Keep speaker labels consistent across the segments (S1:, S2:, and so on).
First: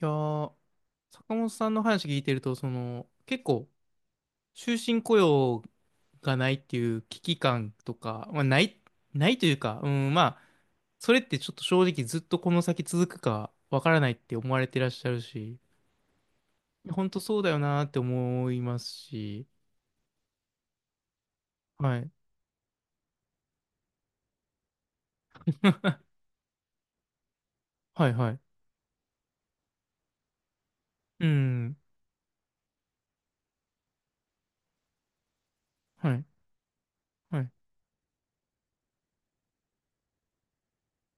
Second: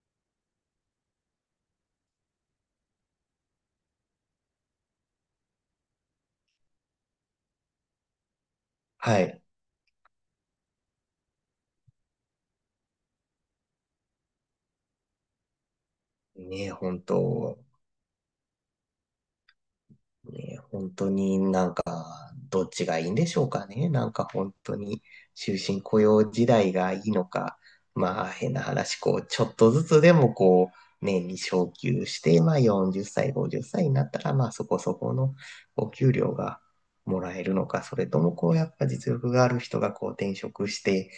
S1: いやー、坂本さんの話聞いてると、その、結構、終身雇用がないっていう危機感とか、まあ、
S2: は
S1: ない
S2: い。
S1: というか、うん、まあ、それってちょっと正直ずっとこの先続くかわからないって思われてらっしゃるし、
S2: ねえ、本
S1: 本当そうだよ
S2: 当、
S1: なーって思いますし。
S2: ねえ、本当に
S1: はい。
S2: どっちがいいんでしょうかね。なんか本当に、終身雇 用時代がいいのか、
S1: はい
S2: まあ
S1: はい。
S2: 変な話、ちょっとずつでも
S1: う
S2: 年に昇
S1: ん。
S2: 給して、まあ40歳、50歳になったら、まあそこそこのお
S1: は
S2: 給
S1: い。
S2: 料がもら
S1: は
S2: え
S1: い。
S2: るのか、それともやっぱ実力がある人が転職して、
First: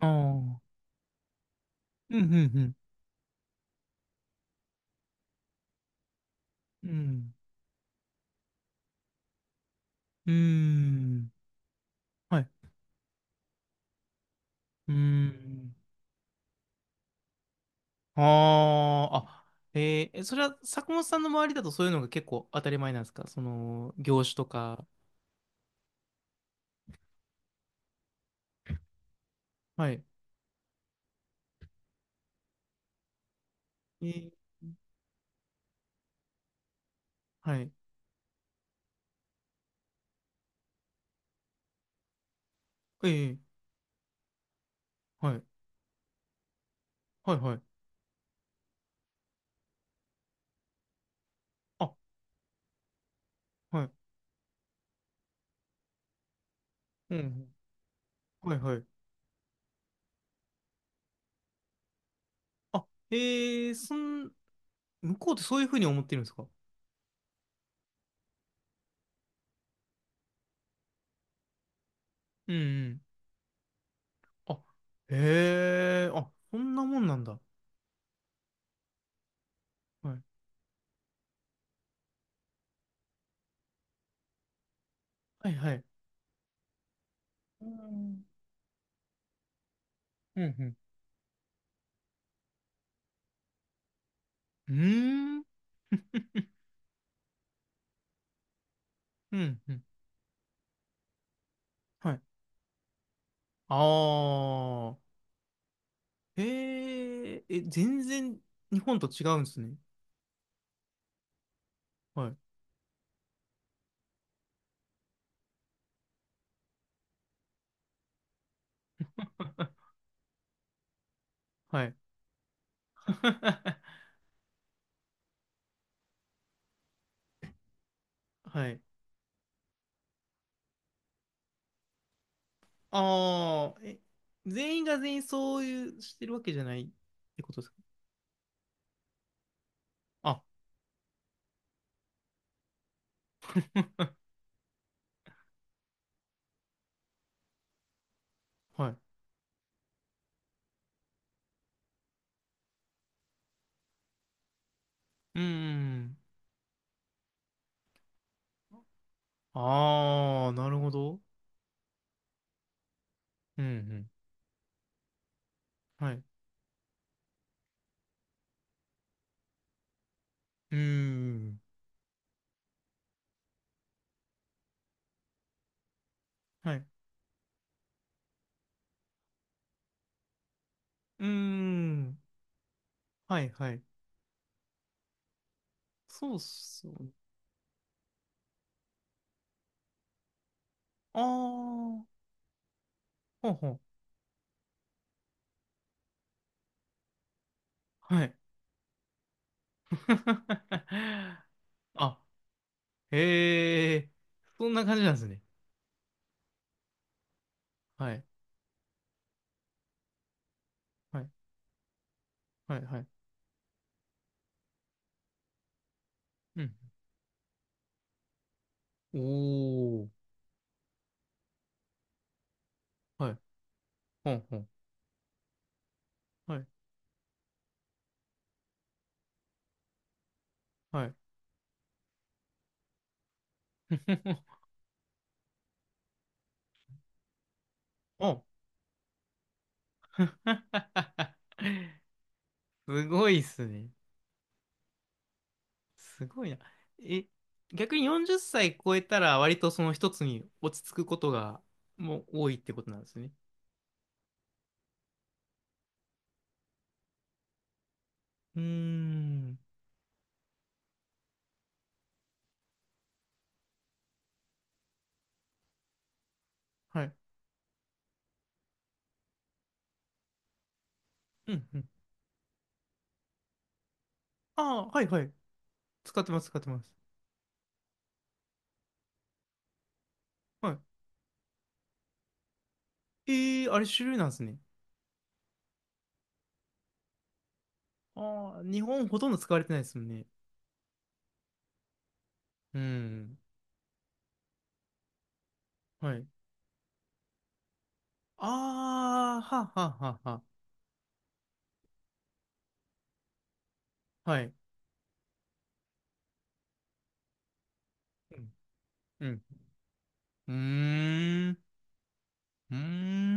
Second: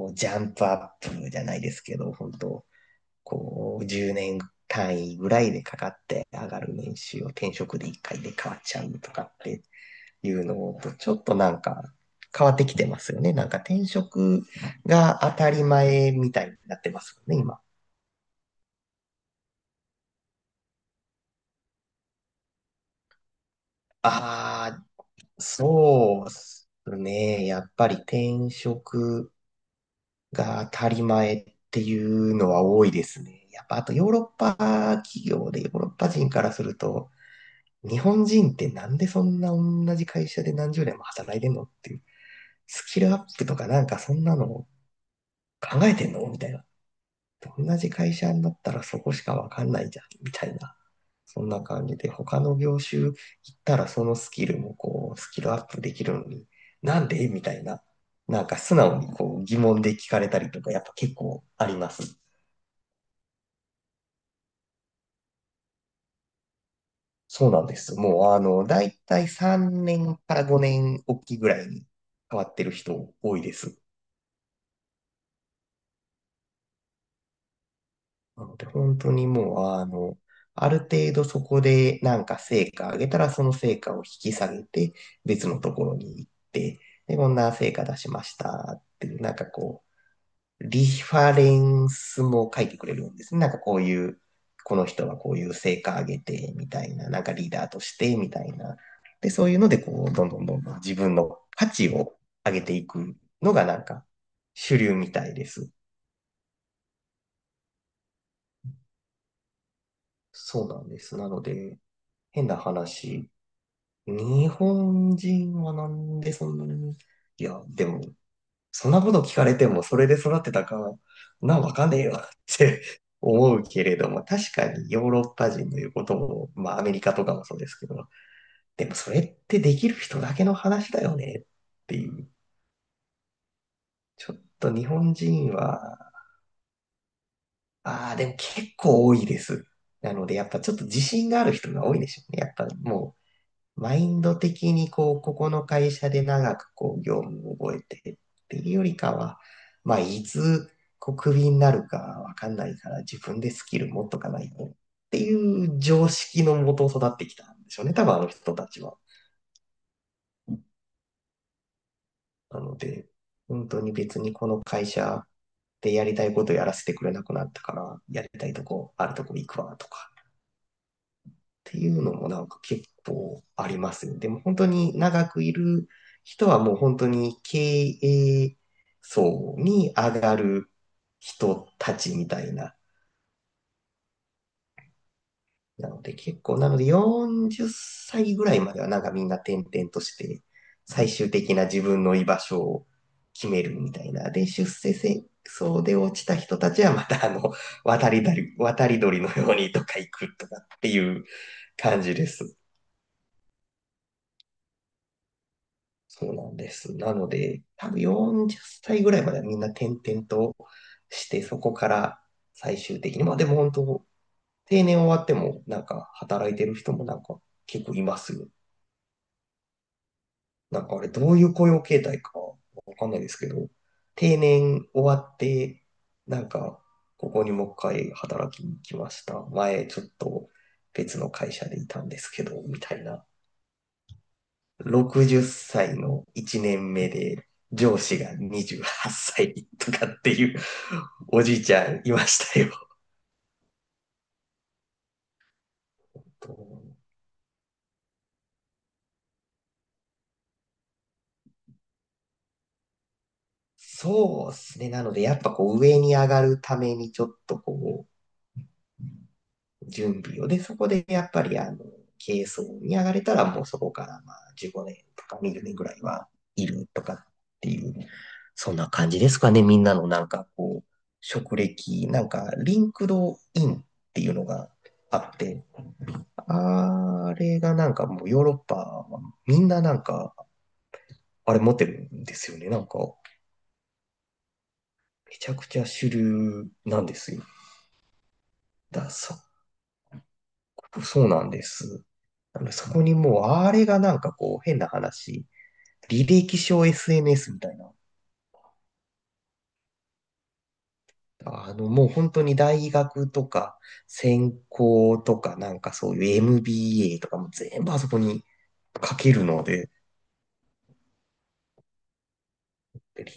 S1: あ
S2: う、ジャンプ
S1: あ。
S2: アップじゃないですけど、
S1: うん
S2: 本
S1: う
S2: 当、
S1: ん
S2: 10年単位ぐらいでかかって上がる
S1: うん。う
S2: 年収を
S1: ん。
S2: 転職で1回で変わっちゃうとかってい
S1: うー
S2: うのと、ちょっ
S1: ん。
S2: と
S1: は
S2: 変
S1: い。
S2: わってきてますよね。なんか転職
S1: うー
S2: が当たり
S1: ん。
S2: 前みたいになってますよね、今。
S1: ああ、あ、それは坂本さんの周りだとそういうのが結構当たり前なんですか？その、業種と
S2: ああ、
S1: か。
S2: そうっすね。やっぱり転職
S1: はい。
S2: が当たり前っていうのは多いですね。やっぱあと
S1: え
S2: ヨーロッ
S1: ー、
S2: パ企業でヨーロッパ人からすると、
S1: はい。
S2: 日本人ってなんでそんな同じ会社で何十年も働いてんのっていう、スキ
S1: え
S2: ルアッ
S1: ー、
S2: プとかそんなの考
S1: はい。
S2: えてんのみたいな。
S1: はい、はい。
S2: 同じ会社になったらそこしかわかんないじゃん、みたいな。そんな感
S1: あ、
S2: じで、他の業種行った
S1: は
S2: ら
S1: い。
S2: そのスキルもスキルアップできるのに、なん
S1: う
S2: でみた
S1: ん。
S2: いな。なん
S1: は
S2: か
S1: い、は
S2: 素
S1: い。
S2: 直に疑問で聞かれたりとか、やっぱ結構あります。
S1: あ、えー、向こうってそういうふうに思ってるんですか？
S2: そうなんです。もうだいたい3年から5年おきぐらいに変わ
S1: う
S2: っ
S1: ん、う
S2: てる
S1: ん。
S2: 人多いです。
S1: あ、へえ、あ、そんなもんなんだ。
S2: なので、本当にもう、
S1: はい。
S2: ある程度そこでなんか成果上げたら、その成果を引き下げて、別
S1: はい、
S2: の
S1: は
S2: と
S1: い。
S2: ころに行って、で、こんな
S1: う
S2: 成果出しま
S1: ん、
S2: したっていう、
S1: うん、うん。
S2: リファレンスも書いてくれるんですね。なんかこういう、
S1: うー
S2: この人はこう
S1: ん、
S2: いう成果上げて、みたいな、なんかリーダーとして、みたいな。で、
S1: う
S2: そういう
S1: ん、
S2: の
S1: う
S2: で、
S1: ん。
S2: どんどん自分の価値
S1: は
S2: を
S1: い。
S2: 上げていくのが、
S1: あ
S2: 主流み
S1: あ。
S2: たいです。
S1: へえ、え、全然日本と違うんですね。
S2: そうなんです。なので、
S1: はい。
S2: 変な話。日本人はなんでそんなに、いや、でも、そんなこと聞かれても、それで育ってたか、なんわ
S1: は
S2: かん
S1: い。
S2: ねえよって 思う けれども、確かにヨーロッパ人の言うことも、まあアメリカとかもそうですけど、
S1: はい。
S2: でもそれってできる人だけの話だよねっていう。
S1: ああ、え、
S2: ちょっと
S1: 全員
S2: 日
S1: が全
S2: 本
S1: 員
S2: 人
S1: そういう
S2: は、
S1: してるわけじゃないってことですか？
S2: ああ、でも結構多いです。なので、
S1: あ、
S2: やっぱちょっと自信がある人が多いでしょうね。やっぱもうマ インド的にここの会社で長く業務を覚えてっていうよ
S1: は
S2: り
S1: い。
S2: かは、まあ、いつ、クビになるかわかんないから、自分でスキル持っとかないとって
S1: う
S2: いう常
S1: ん。
S2: 識のもと育ってきたんでしょうね、多分あの人たちは。
S1: ああ、なるほど。
S2: なので、
S1: うん
S2: 本
S1: う
S2: 当に
S1: ん。
S2: 別にこの会社でや
S1: は
S2: り
S1: い。
S2: たいことやらせてくれなくなったから、やりたいとこ、あるとこ行くわとか、
S1: うーん。
S2: ていうのも結構ありますね。でも本当に長くいる人はも
S1: は
S2: う
S1: い。
S2: 本当に経営層に上がる
S1: うー
S2: 人たち
S1: ん。
S2: みたいな。
S1: はいはい。
S2: なので
S1: そうっ
S2: 結構、なので
S1: すよね。
S2: 40歳ぐらいまではなんかみんな転々として最
S1: あ
S2: 終的な自
S1: あ、ほ
S2: 分の居場所を決
S1: う
S2: め
S1: ほ
S2: るみたいな。で、出世戦争で落ちた人たちはまた渡
S1: う。
S2: り
S1: はい。
S2: 鳥、渡り鳥のようにとか行くとかっていう 感じ
S1: あ、
S2: です。
S1: へえ、そんな感じなんですね。
S2: そうなんです。なので、多分
S1: はい。
S2: 40歳ぐらいまではみんな転々と
S1: は
S2: し
S1: い。
S2: て、そこから
S1: は
S2: 最
S1: い。は
S2: 終
S1: い。
S2: 的に、まあでも本当、定年終わっても、なんか働い
S1: う
S2: て
S1: ん。
S2: る人もなんか結構いますよ。
S1: おー。
S2: なんかあれ、どういう雇用形態かわかんないで
S1: は
S2: す
S1: い。
S2: けど、
S1: ほ
S2: 定
S1: んほん。
S2: 年終わって、なん
S1: はい。
S2: か、ここにもう一回働きに来ました。前、ちょっと
S1: はい。
S2: 別の会社でいたんですけど、みたいな。60歳の1年目で、上司が
S1: お
S2: 28歳とかっていうおじいちゃんいましたよ。
S1: すごいっすね。すごいな。え、逆に40歳超えたら割とその一つに落ち着くことがもう多いってことなんですね。
S2: そうですね。なので、やっぱ上に上がるためにちょっと
S1: うーん。
S2: 準備を。で、そこでやっぱり軽装に上がれたらもうそこからまあ15年とか20年ぐらいはいると
S1: は
S2: か
S1: い。
S2: っていう、そんな感じですかね。みんなのなんか
S1: う
S2: 職
S1: んうん。
S2: 歴、なんかリンクドインっていうの
S1: あ
S2: が
S1: あ、はい
S2: あ
S1: はい。
S2: って、
S1: 使ってます、使ってます。
S2: あれがなんかもうヨーロッパはみんななんか
S1: は
S2: あれ持ってるんですよね。なんか
S1: い。えー、あれ主流なんですね。
S2: めちゃくちゃ主流なんですよ。
S1: ああ、日本
S2: だ、
S1: ほとん
S2: そ、
S1: ど使われてないですもんね。
S2: そうなんです。
S1: う
S2: そこに
S1: ん。
S2: もうあれがなんかこう変な話、
S1: はい。
S2: 履歴書 SNS みたいな。
S1: ああ、はあはあはあは
S2: あのもう本当に大学とか
S1: あ。はい。
S2: 専攻とかなんかそういう MBA とかも全部あそこ
S1: う
S2: に
S1: ん。
S2: 書
S1: う
S2: け
S1: ん。
S2: るので、
S1: うーん。うー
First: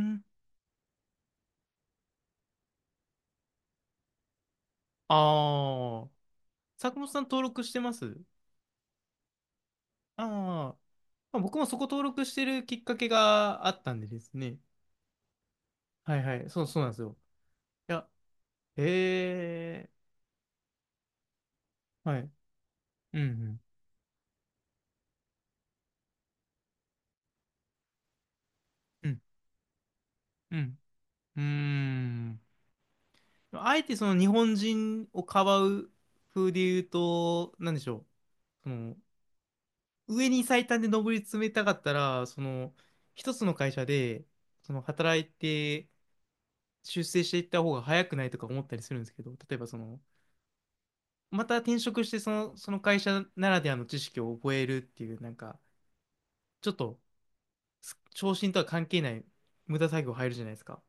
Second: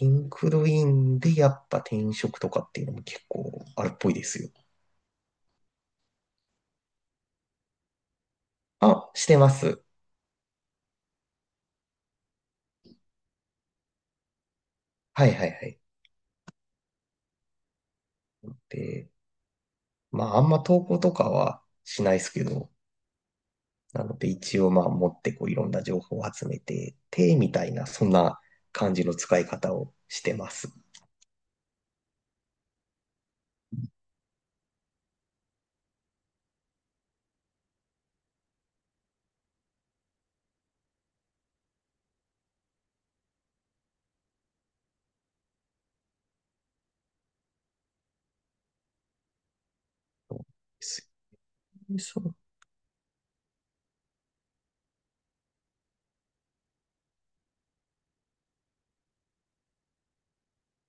S2: リンクドインでやっぱ転職とかっていうのも結構あるっぽいですよ。
S1: ああ。坂本さん登録してます？
S2: あ、してます。
S1: ああ。まあ、僕もそこ登録してるきっかけがあったんでですね。
S2: はいはいはい。
S1: はいはい。そう、そうなんですよ。いや、
S2: で、
S1: ええ、
S2: まああんま投稿とかはしない
S1: は
S2: で
S1: い。
S2: すけど、
S1: うん、うん、
S2: なので一応まあ持ってこういろんな情報を集めて、手みたいなそんな感じ
S1: う
S2: の
S1: ん、
S2: 使い方をしてま
S1: う
S2: す。
S1: ん。うーん。あえてその日本人をかばう風で言うと、なんでしょう。その、上に最短で上り詰めたかったら、その、一つの会社で、その、働いて、出世していった方が早くないとか思ったりするんですけど、例えばその、
S2: そう
S1: また転職して、
S2: そ
S1: そ
S2: う
S1: の、その会社ならではの知識を覚えるっていう、なんか、ちょっと、昇進とは関係ない無駄作業入るじゃないですか。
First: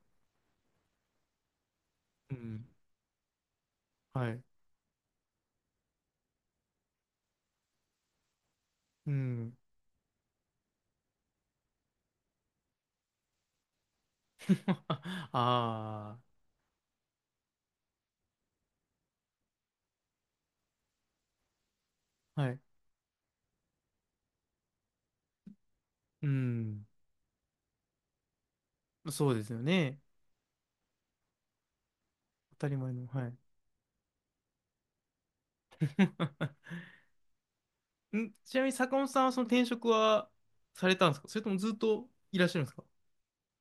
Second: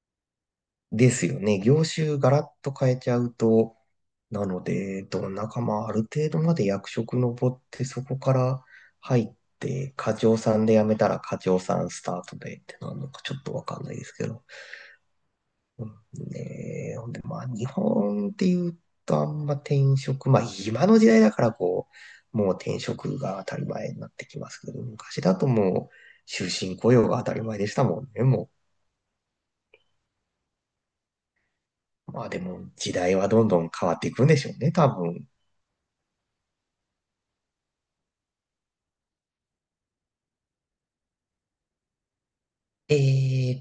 S2: ですよね。業種ガ
S1: う
S2: ラッ
S1: ん。
S2: と変えちゃうと、
S1: はい。
S2: なので、どんなかまあある程度まで役職登ってそこから
S1: う
S2: 入っ
S1: ん。
S2: て、課長さんで辞めたら課長さんスタートでってなるのかちょっとわかんないですけど。うん
S1: あ
S2: ねえ、ほんで、まあ、日本っていうと、あんま転職、まあ、今の時代だから、
S1: あ、
S2: も
S1: は
S2: う
S1: い。
S2: 転職が当たり前になってきますけど、昔だともう、
S1: う
S2: 終身
S1: ん。
S2: 雇用が当たり前でしたもんね、も
S1: そうですよね。
S2: う。まあ、で
S1: 当
S2: も、
S1: たり
S2: 時
S1: 前の。
S2: 代
S1: は
S2: は
S1: い。
S2: どんどん変わっていくんでしょうね、多分。
S1: ちなみに坂本さんはその転職はされたんですか？それともずっといらっしゃるんですか？
S2: え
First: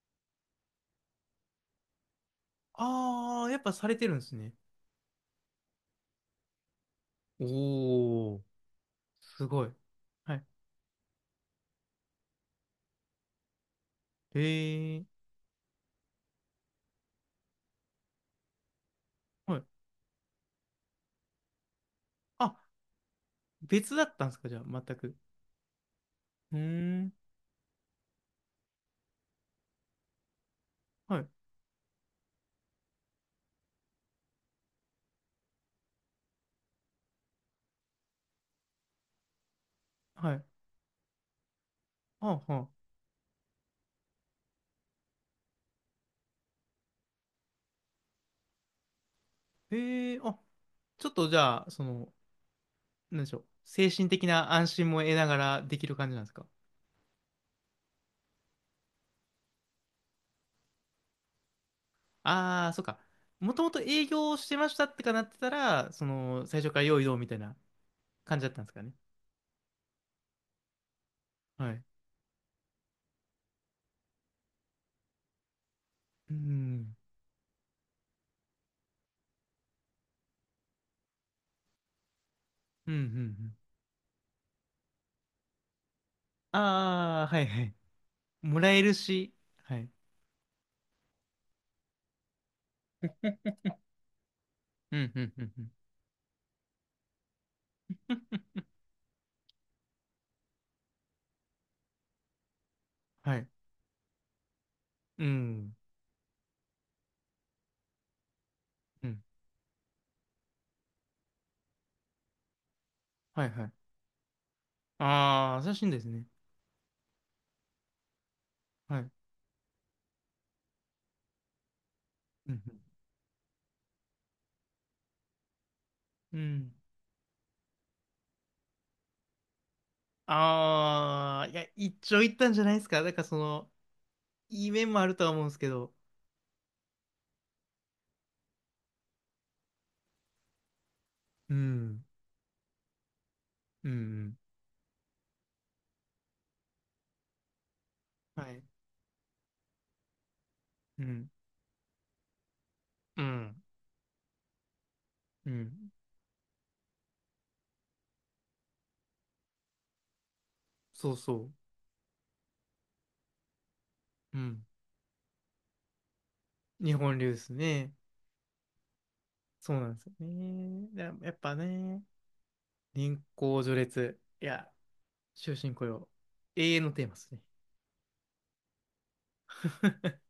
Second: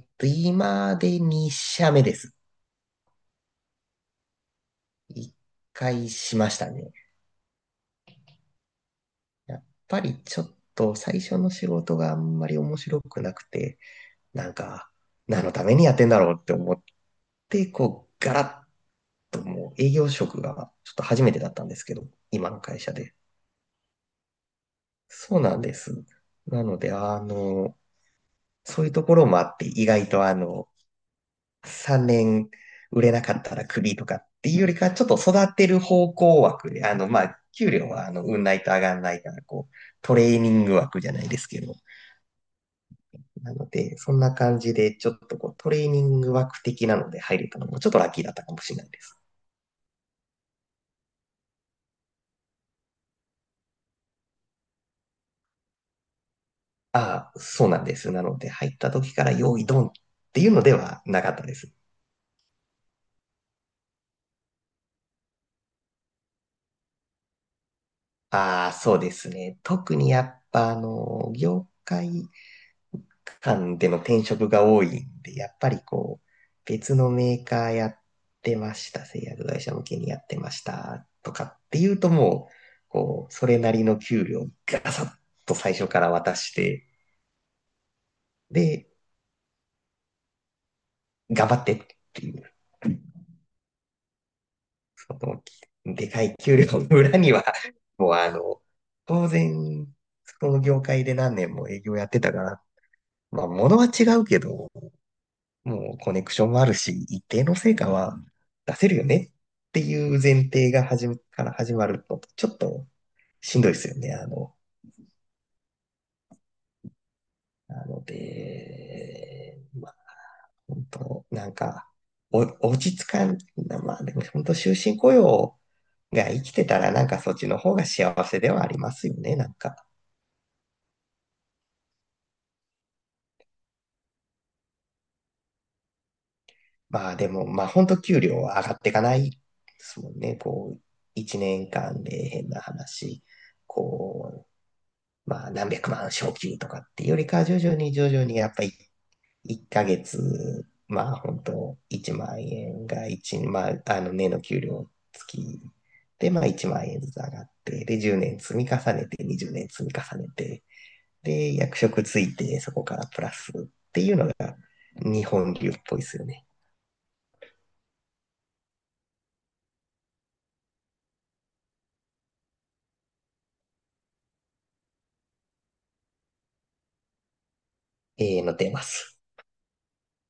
S2: ーっと、今で2社目です。
S1: ああー、やっぱされてるんですね。
S2: 1回しましたね。
S1: おお、す
S2: やっ
S1: ごい。
S2: ぱり
S1: は
S2: ちょ
S1: い。
S2: っと最初の仕事があんまり面白くなくて、なんか、
S1: へえ、
S2: 何のためにやってんだろうって思っで、ガラッと
S1: は
S2: も
S1: い。
S2: う営業職がちょっと初めてだったんですけど、今
S1: あ、
S2: の会社で。
S1: 別だったんですか、じゃあ、全く。
S2: そうなんです。
S1: うー
S2: なので、
S1: ん。
S2: そういうところもあって、意外と
S1: はい。
S2: 3年売れなかったらクビとかっていうよりか、ちょっと育てる方向枠で、まあ、給料は運ないと上がんないから、ト
S1: は
S2: レー
S1: い。
S2: ニング枠じゃないですけど、
S1: はあ、はあ。
S2: なので、そんな感じで、ちょっとトレーニング枠的なので入れたのも、ちょっとラッキーだったかもしれないです。
S1: へえ、あ、ちょっとじゃあ、その、なんでしょう。精神的な安心も得ながらできる感じなんですか？
S2: ああ、そうなんです。なので、入った時から用意ドンっていうのではなかったです。
S1: ああー、そっか。もともと営業してましたってかなってたら、その、最初から用意どうみたいな感じだったん
S2: あ
S1: で
S2: あ、
S1: すかね。
S2: そうですね。特にやっぱ、業
S1: はい。
S2: 界間での転職が多いんで、やっぱり
S1: う
S2: 別
S1: ん。
S2: のメーカーやってました、製薬会社向けにやってましたとかっていうともう、
S1: うん、うん、う
S2: そ
S1: ん。
S2: れなりの給料ガサッと最初から渡して、
S1: ああ、はいはい。もらえ
S2: で、
S1: るし、はい。
S2: 頑張ってっていう。
S1: うん、
S2: そ
S1: うん、う
S2: の
S1: ん、うん。
S2: でかい給料の裏には、もう当然、その業界で何年も営業やってたから、
S1: は
S2: まあ、
S1: い。
S2: 物は違うけど、
S1: うん、
S2: もうコネクションもあるし、一定の成果は出せるよ
S1: うん。
S2: ねっていう前提が始めから始まると、ちょっと
S1: はい
S2: しん
S1: は
S2: ど
S1: い。
S2: いですよね。
S1: ああ、優しいんですね。
S2: なの
S1: はい。
S2: で、まあ、本当なんか、お
S1: うん、
S2: 落ち着かん、まあでも本当終身雇用が
S1: うん。
S2: 生
S1: う
S2: きて
S1: ん。
S2: たら、なんかそっちの方が幸せではありますよね、なんか。
S1: ああ、いや、一長一短じゃないですか。だからその、いい面もあるとは思うんですけど。
S2: まあでも、まあ本当給料は上がっていかないですもんね。1
S1: う
S2: 年間
S1: ん、
S2: で変な話、
S1: うん、うん。
S2: こまあ何百万昇給とかっていうよりか徐々に徐々に
S1: は
S2: やっ
S1: い。
S2: ぱり1ヶ月、
S1: う
S2: まあ
S1: ん、
S2: 本当1万円が
S1: う
S2: 一
S1: ん、
S2: まああの年の給料付
S1: う
S2: き
S1: ん。
S2: でまあ1万円ずつ上がって、で10年積み重ねて20年積み重ねて、
S1: そうそ
S2: で役職ついてそこからプラスっていうのが
S1: う。うん。
S2: 日本流っぽいですよね。
S1: 日本流ですね。そうなんですよね。だやっぱね、年功序列。いや、終身雇用。永遠のテーマですね。
S2: 永遠のテーマです。